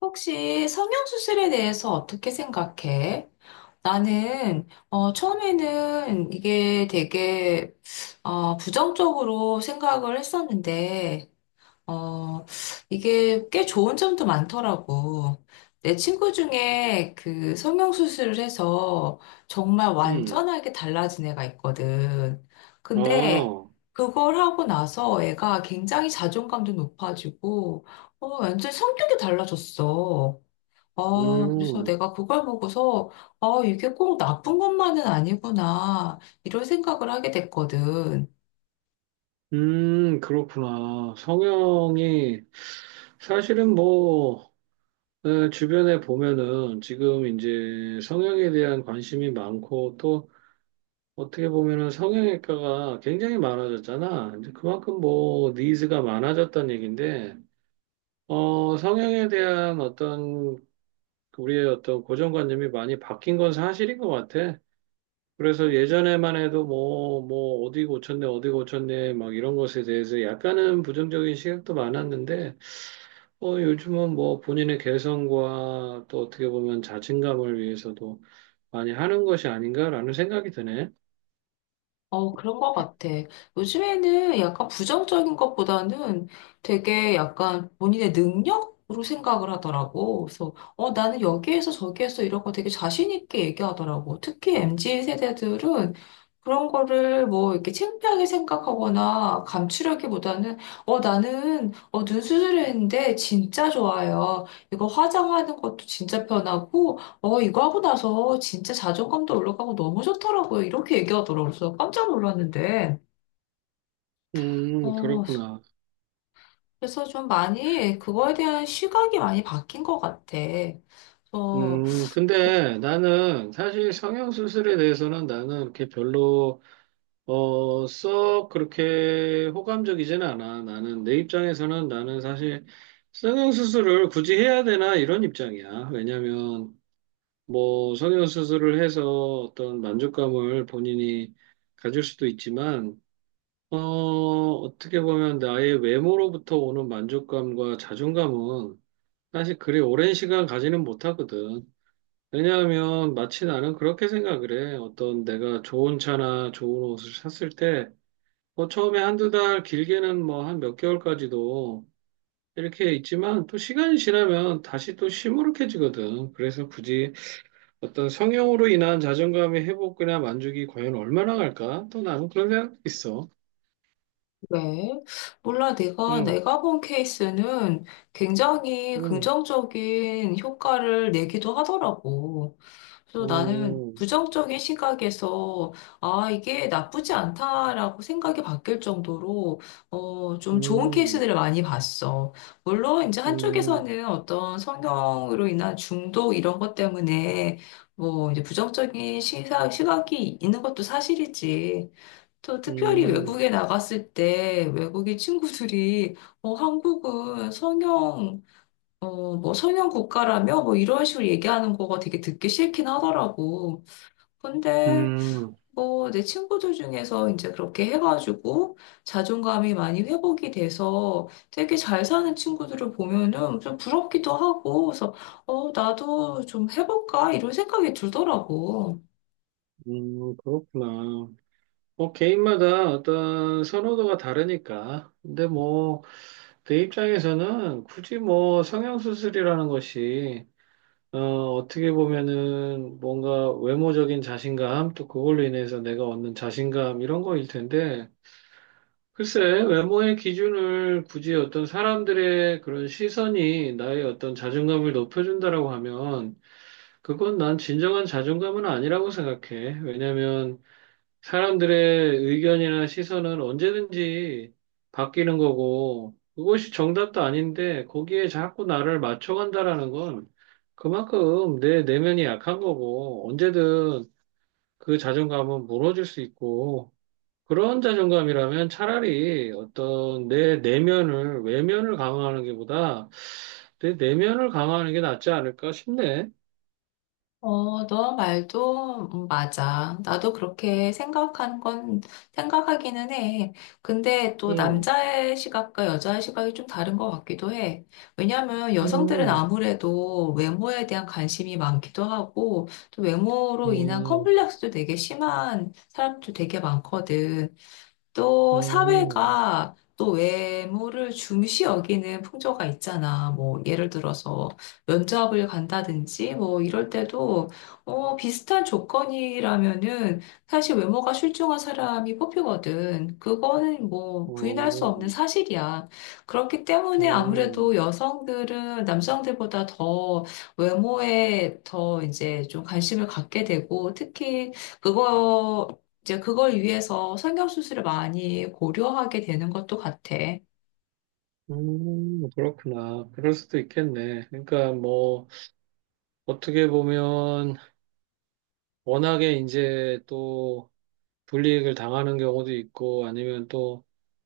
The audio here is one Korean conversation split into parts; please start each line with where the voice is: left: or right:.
left: 혹시 성형수술에 대해서 어떻게 생각해? 나는, 처음에는 이게 되게, 부정적으로 생각을 했었는데, 어, 이게 꽤 좋은 점도 많더라고. 내 친구 중에 그 성형수술을 해서 정말
right: 음,
left: 완전하게 달라진 애가 있거든. 근데
right: 아,
left: 그걸 하고 나서 애가 굉장히 자존감도 높아지고, 완전 성격이 달라졌어. 그래서
right: 음,
left: 내가 그걸 보고서, 이게 꼭 나쁜 것만은 아니구나, 이런 생각을 하게 됐거든.
right: 그렇구나. 성형이, 사실은 뭐, 네, 주변에 보면은 지금 이제 성형에 대한 관심이 많고 또 어떻게 보면은 성형외과가 굉장히 많아졌잖아. 이제 그만큼 뭐, 니즈가 많아졌다는 얘기인데, 어, 성형에 대한 어떤, 우리의 어떤 고정관념이 많이 바뀐 건 사실인 것 같아. 그래서 예전에만 해도 뭐, 뭐, 어디 고쳤네, 어디 고쳤네, 막 이런 것에 대해서 약간은 부정적인 시각도 많았는데, 어, 요즘은 뭐 본인의 개성과 또 어떻게 보면 자신감을 위해서도 많이 하는 것이 아닌가라는 생각이 드네.
left: 그런 것 같아. 요즘에는 약간 부정적인 것보다는 되게 약간 본인의 능력으로 생각을 하더라고. 그래서, 나는 여기에서 저기에서 이런 거 되게 자신 있게 얘기하더라고. 특히 MZ 세대들은 그런 거를 뭐 이렇게 창피하게 생각하거나 감추려기보다는, 나는, 눈 수술했는데 진짜 좋아요. 이거 화장하는 것도 진짜 편하고, 이거 하고 나서 진짜 자존감도 올라가고 너무 좋더라고요. 이렇게 얘기하더라고요. 그래서 깜짝 놀랐는데. 어,
right: 그렇구나.
left: 그래서 좀 많이 그거에 대한 시각이 많이 바뀐 것 같아. 그래서
right: 근데 나는 사실 성형수술에 대해서는 나는 이렇게 별로 어, 썩 그렇게 호감적이지는 않아. 나는 내 입장에서는 나는 사실 성형수술을 굳이 해야 되나 이런 입장이야. 왜냐면 뭐 성형수술을 해서 어떤 만족감을 본인이 가질 수도 있지만 어, 어떻게 보면 나의 외모로부터 오는 만족감과 자존감은 사실 그리 오랜 시간 가지는 못하거든. 왜냐하면 마치 나는 그렇게 생각을 해. 어떤 내가 좋은 차나 좋은 옷을 샀을 때 뭐 처음에 한 두 달, 길게는 뭐 한 몇 개월까지도 이렇게 있지만 또 시간이 지나면 다시 또 시무룩해지거든. 그래서 굳이 어떤 성형으로 인한 자존감의 회복이나 만족이 과연 얼마나 갈까? 또 나는 그런 생각도 있어.
left: 네. 몰라, 내가,
right: 응.
left: 내가 본 케이스는 굉장히
right: 응.
left: 긍정적인 효과를 내기도 하더라고. 그래서 나는
right: 응.
left: 부정적인 시각에서, 아, 이게 나쁘지 않다라고 생각이 바뀔 정도로, 좀 좋은
right: 응.
left: 케이스들을 많이 봤어. 물론, 이제
right: 응.
left: 한쪽에서는 어떤 성형으로 인한 중독 이런 것 때문에, 뭐, 이제 부정적인 시각이 있는 것도 사실이지. 또 특별히
right: 응.
left: 외국에 나갔을 때 외국인 친구들이 한국은 성형 국가라며 뭐 이런 식으로 얘기하는 거가 되게 듣기 싫긴 하더라고. 근데
right: 응.
left: 뭐 내 친구들 중에서 이제 그렇게 해가지고 자존감이 많이 회복이 돼서 되게 잘 사는 친구들을 보면은 좀 부럽기도 하고 그래서 나도 좀 해볼까 이런 생각이 들더라고.
right: 응. 그렇구나. 뭐 개인마다 어떤 선호도가 다르니까. 근데 뭐 내 입장에서는 굳이 뭐 성형수술이라는 것이 어, 어떻게 보면은 뭔가 외모적인 자신감 또 그걸로 인해서 내가 얻는 자신감 이런 거일 텐데 글쎄 외모의 기준을 굳이 어떤 사람들의 그런 시선이 나의 어떤 자존감을 높여준다라고 하면 그건 난 진정한 자존감은 아니라고 생각해. 왜냐면 사람들의 의견이나 시선은 언제든지 바뀌는 거고, 그것이 정답도 아닌데, 거기에 자꾸 나를 맞춰간다라는 건 그만큼 내 내면이 약한 거고, 언제든 그 자존감은 무너질 수 있고, 그런 자존감이라면 차라리 어떤 내 내면을, 외면을 강화하는 게보다 내 내면을 강화하는 게 낫지 않을까 싶네.
left: 너 말도 맞아. 나도 그렇게 생각한 건 생각하기는 해. 근데 또
right: 음.
left: 남자의 시각과 여자의 시각이 좀 다른 것 같기도 해. 왜냐하면 여성들은
right: 음.
left: 아무래도 외모에 대한 관심이 많기도 하고 또 외모로 인한
right: 음.
left: 컴플렉스도 되게 심한 사람도 되게 많거든. 또
right: 음.
left: 사회가 또 외모를 중시 여기는 풍조가 있잖아. 뭐 예를 들어서 면접을 간다든지 뭐 이럴 때도 비슷한 조건이라면은 사실 외모가 출중한 사람이 뽑히거든. 그거는 뭐 부인할 수 없는
right: 음.
left: 사실이야. 그렇기 때문에 아무래도
right: 음.
left: 여성들은 남성들보다 더 외모에 더 이제 좀 관심을 갖게 되고 특히 그거 이제 그걸 위해서 성형수술을 많이 고려하게 되는 것도 같아.
right: 그렇구나. 그럴 수도 있겠네. 그러니까 뭐, 어떻게 보면, 워낙에 이제 또 불이익을 당하는 경우도 있고, 아니면 또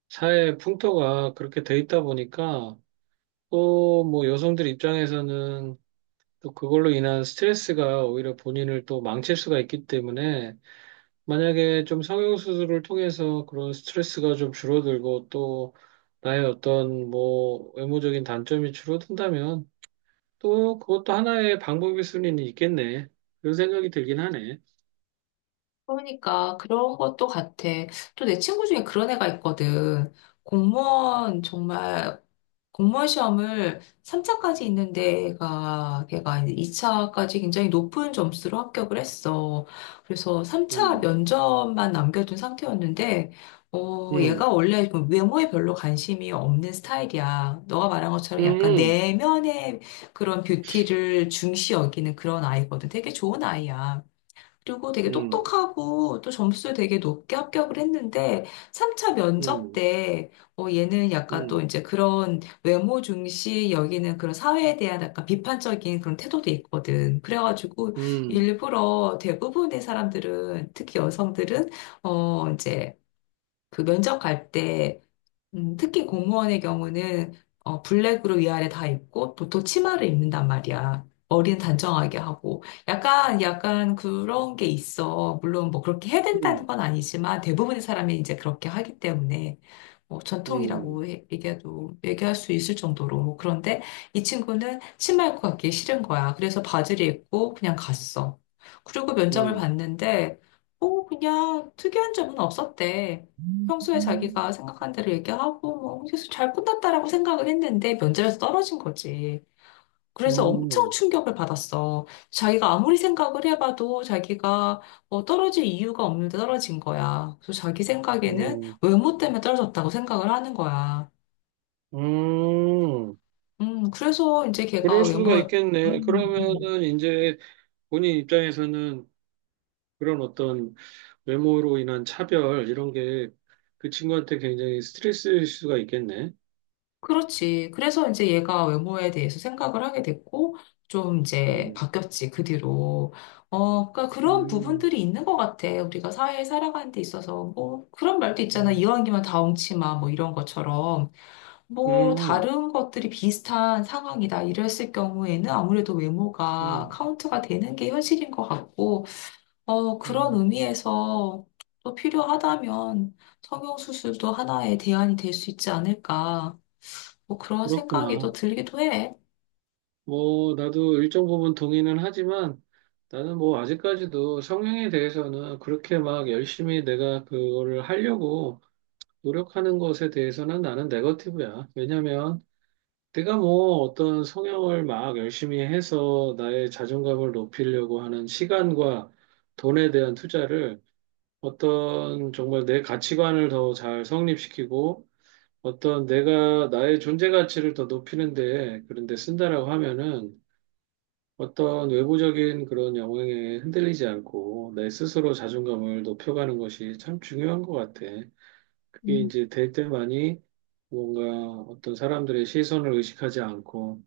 right: 사회 풍토가 그렇게 돼 있다 보니까, 또 뭐 여성들 입장에서는 또 그걸로 인한 스트레스가 오히려 본인을 또 망칠 수가 있기 때문에, 만약에 좀 성형수술을 통해서 그런 스트레스가 좀 줄어들고, 또 나의 어떤 뭐 외모적인 단점이 줄어든다면, 또 그것도 하나의 방법일 수는 있겠네. 그런 생각이 들긴 하네.
left: 그러니까 그런 것도 같아. 또 내 친구 중에 그런 애가 있거든. 공무원 정말 공무원 시험을 3차까지 있는 데가 걔가 2차까지 굉장히 높은 점수로 합격을 했어. 그래서 3차
right: 음.
left: 면접만 남겨둔 상태였는데 얘가
right: 음.
left: 원래 그 외모에 별로 관심이 없는 스타일이야. 너가 말한 것처럼 약간
right: 음.
left: 내면의 그런 뷰티를 중시 여기는 그런 아이거든. 되게 좋은 아이야. 그리고 되게
right: 음.
left: 똑똑하고 또 점수 되게 높게 합격을 했는데 3차 면접
right: 음.
left: 때 얘는 약간
right: 음.
left: 또
right: 음.
left: 이제 그런 외모 중시 여기는 그런 사회에 대한 약간 비판적인 그런 태도도 있거든. 그래가지고
right: 음.
left: 일부러 대부분의 사람들은 특히 여성들은 이제 그 면접 갈때 특히 공무원의 경우는 블랙으로 위아래 다 입고 보통 치마를 입는단 말이야. 머리는 단정하게 하고 약간 그런 게 있어. 물론 뭐 그렇게 해야
right: 음.
left: 된다는 건 아니지만 대부분의 사람이 이제 그렇게 하기 때문에 뭐
right: 음.
left: 전통이라고 얘기해도 얘기할 수 있을 정도로 뭐 그런데 이 친구는 치마 입고 가기 싫은 거야. 그래서 바지를 입고 그냥 갔어. 그리고 면접을
right: 음.
left: 봤는데 그냥 특이한 점은 없었대. 평소에 자기가 생각한 대로 얘기하고, 뭐, 그래서 잘 끝났다라고 생각을 했는데 면접에서 떨어진 거지. 그래서 엄청 충격을 받았어. 자기가 아무리 생각을 해봐도 자기가 떨어질 이유가 없는데 떨어진 거야. 그래서 자기 생각에는
right: 음.
left: 외모 때문에 떨어졌다고 생각을 하는 거야.
right: 음.
left: 그래서 이제 걔가
right: 그럴
left: 외모,
right: 수가 있겠네.
left: 음, 음.
right: 그러면은 이제 본인 입장에서는 그런 어떤 외모로 인한 차별 이런 게 그 친구한테 굉장히 스트레스일 수가 있겠네.
left: 그렇지. 그래서 이제 얘가 외모에 대해서 생각을 하게 됐고, 좀 이제
right: 음.
left: 바뀌었지, 그 뒤로. 그러니까 그런
right: 음.
left: 부분들이 있는 것 같아. 우리가 사회에 살아가는 데 있어서. 뭐, 그런 말도 있잖아.
right: 음.
left: 이왕이면 다 엉치마, 뭐 이런 것처럼. 뭐,
right: 음.
left: 다른 것들이 비슷한 상황이다. 이랬을 경우에는 아무래도 외모가
right: 음.
left: 카운트가 되는 게 현실인 것 같고, 그런
right: 음.
left: 의미에서 또 필요하다면 성형수술도 하나의 대안이 될 수 있지 않을까. 뭐 그런 생각이 또
right: 그렇구나.
left: 들기도 해.
right: 뭐, 나도 일정 부분 동의는 하지만 나는 뭐 아직까지도 성향에 대해서는 그렇게 막 열심히 내가 그거를 하려고 노력하는 것에 대해서는 나는 네거티브야. 왜냐면 내가 뭐 어떤 성향을 막 열심히 해서 나의 자존감을 높이려고 하는 시간과 돈에 대한 투자를 어떤 정말 내 가치관을 더 잘 성립시키고 어떤 내가 나의 존재 가치를 더 높이는데 그런데 쓴다라고 하면은 어떤 외부적인 그런 영향에 흔들리지 않고 내 스스로 자존감을 높여가는 것이 참 중요한 것 같아. 그게
left: 음,
right: 이제 될 때만이 뭔가 어떤 사람들의 시선을 의식하지 않고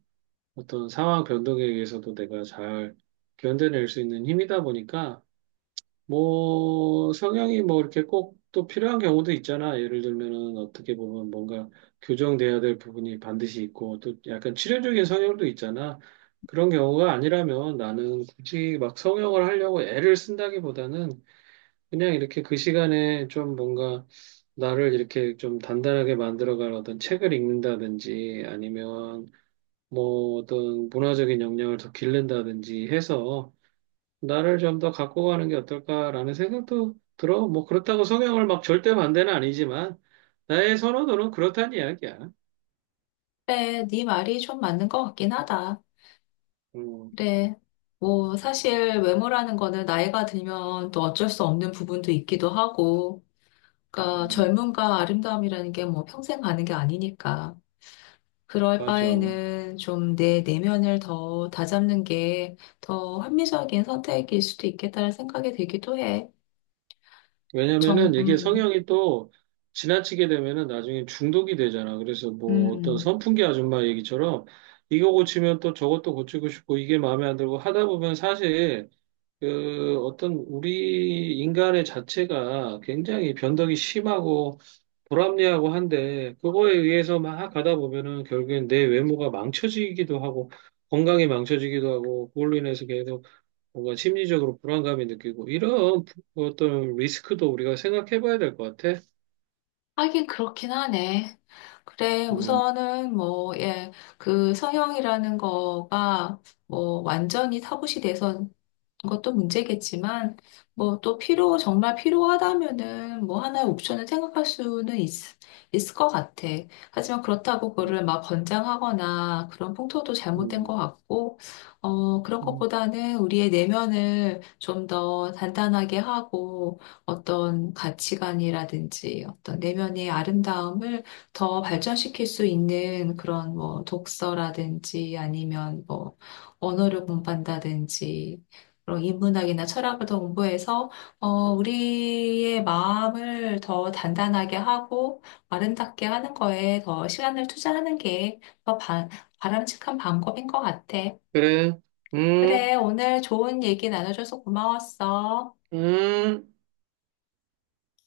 right: 어떤 상황 변동에 의해서도 내가 잘 견뎌낼 수 있는 힘이다 보니까 뭐, 성향이 뭐 이렇게 꼭 또 필요한 경우도 있잖아. 예를 들면은 어떻게 보면 뭔가 교정돼야 될 부분이 반드시 있고 또 약간 치료적인 성향도 있잖아. 그런 경우가 아니라면 나는 굳이 막 성형을 하려고 애를 쓴다기보다는 그냥 이렇게 그 시간에 좀 뭔가 나를 이렇게 좀 단단하게 만들어갈 어떤 책을 읽는다든지 아니면 뭐 어떤 문화적인 역량을 더 기른다든지 해서 나를 좀 더 갖고 가는 게 어떨까라는 생각도 들어. 뭐 그렇다고 성향을 막 절대 반대는 아니지만 나의 선호도는 그렇다는 이야기야.
left: 그래, 네 말이 좀 맞는 것 같긴 하다.
right: 음.
left: 그래, 뭐 사실 외모라는 거는 나이가 들면 또 어쩔 수 없는 부분도 있기도 하고, 그러니까
right: 음,
left: 젊음과 아름다움이라는 게 뭐 평생 가는 게 아니니까. 그럴
right: 맞아.
left: 바에는 좀 내 내면을 더 다잡는 게 더 합리적인 선택일 수도 있겠다는 생각이 들기도 해. 정,
right: 왜냐면은 이게
left: 음,
right: 성향이 또 지나치게 되면은 나중에 중독이 되잖아. 그래서 뭐 어떤
left: 음.
right: 선풍기 아줌마 얘기처럼 이거 고치면 또 저것도 고치고 싶고 이게 마음에 안 들고 하다 보면 사실 그 어떤 우리 인간의 자체가 굉장히 변덕이 심하고 불합리하고 한데 그거에 의해서 막 가다 보면은 결국엔 내 외모가 망쳐지기도 하고 건강이 망쳐지기도 하고 그걸로 인해서 계속 뭔가 심리적으로 불안감이 느끼고 이런 어떤 리스크도 우리가 생각해 봐야 될 것 같아.
left: 하긴 그렇긴 하네. 그래,
right: 음.
left: 우선은 뭐, 예, 그 성형이라는 거가 뭐 완전히 타부시 돼서 것도 문제겠지만, 뭐 또 정말 필요하다면은 뭐 하나의 옵션을 생각할 수는 있을 것 같아. 하지만 그렇다고 그거를 막 권장하거나 그런 풍토도 잘못된
right: 음.
left: 것 같고, 그런
right: 음.
left: 것보다는 우리의 내면을 좀 더 단단하게 하고 어떤 가치관이라든지 어떤 내면의 아름다움을 더 발전시킬 수 있는 그런 뭐 독서라든지 아니면 뭐 언어를 공부한다든지 그런 인문학이나 철학을 더 공부해서 어, 우리의 마음을 더 단단하게 하고 아름답게 하는 거에 더 시간을 투자하는 게 더 바람직한 방법인 것 같아.
right: 그래. 음.
left: 그래, 오늘 좋은 얘기 나눠줘서 고마웠어.
right: 음.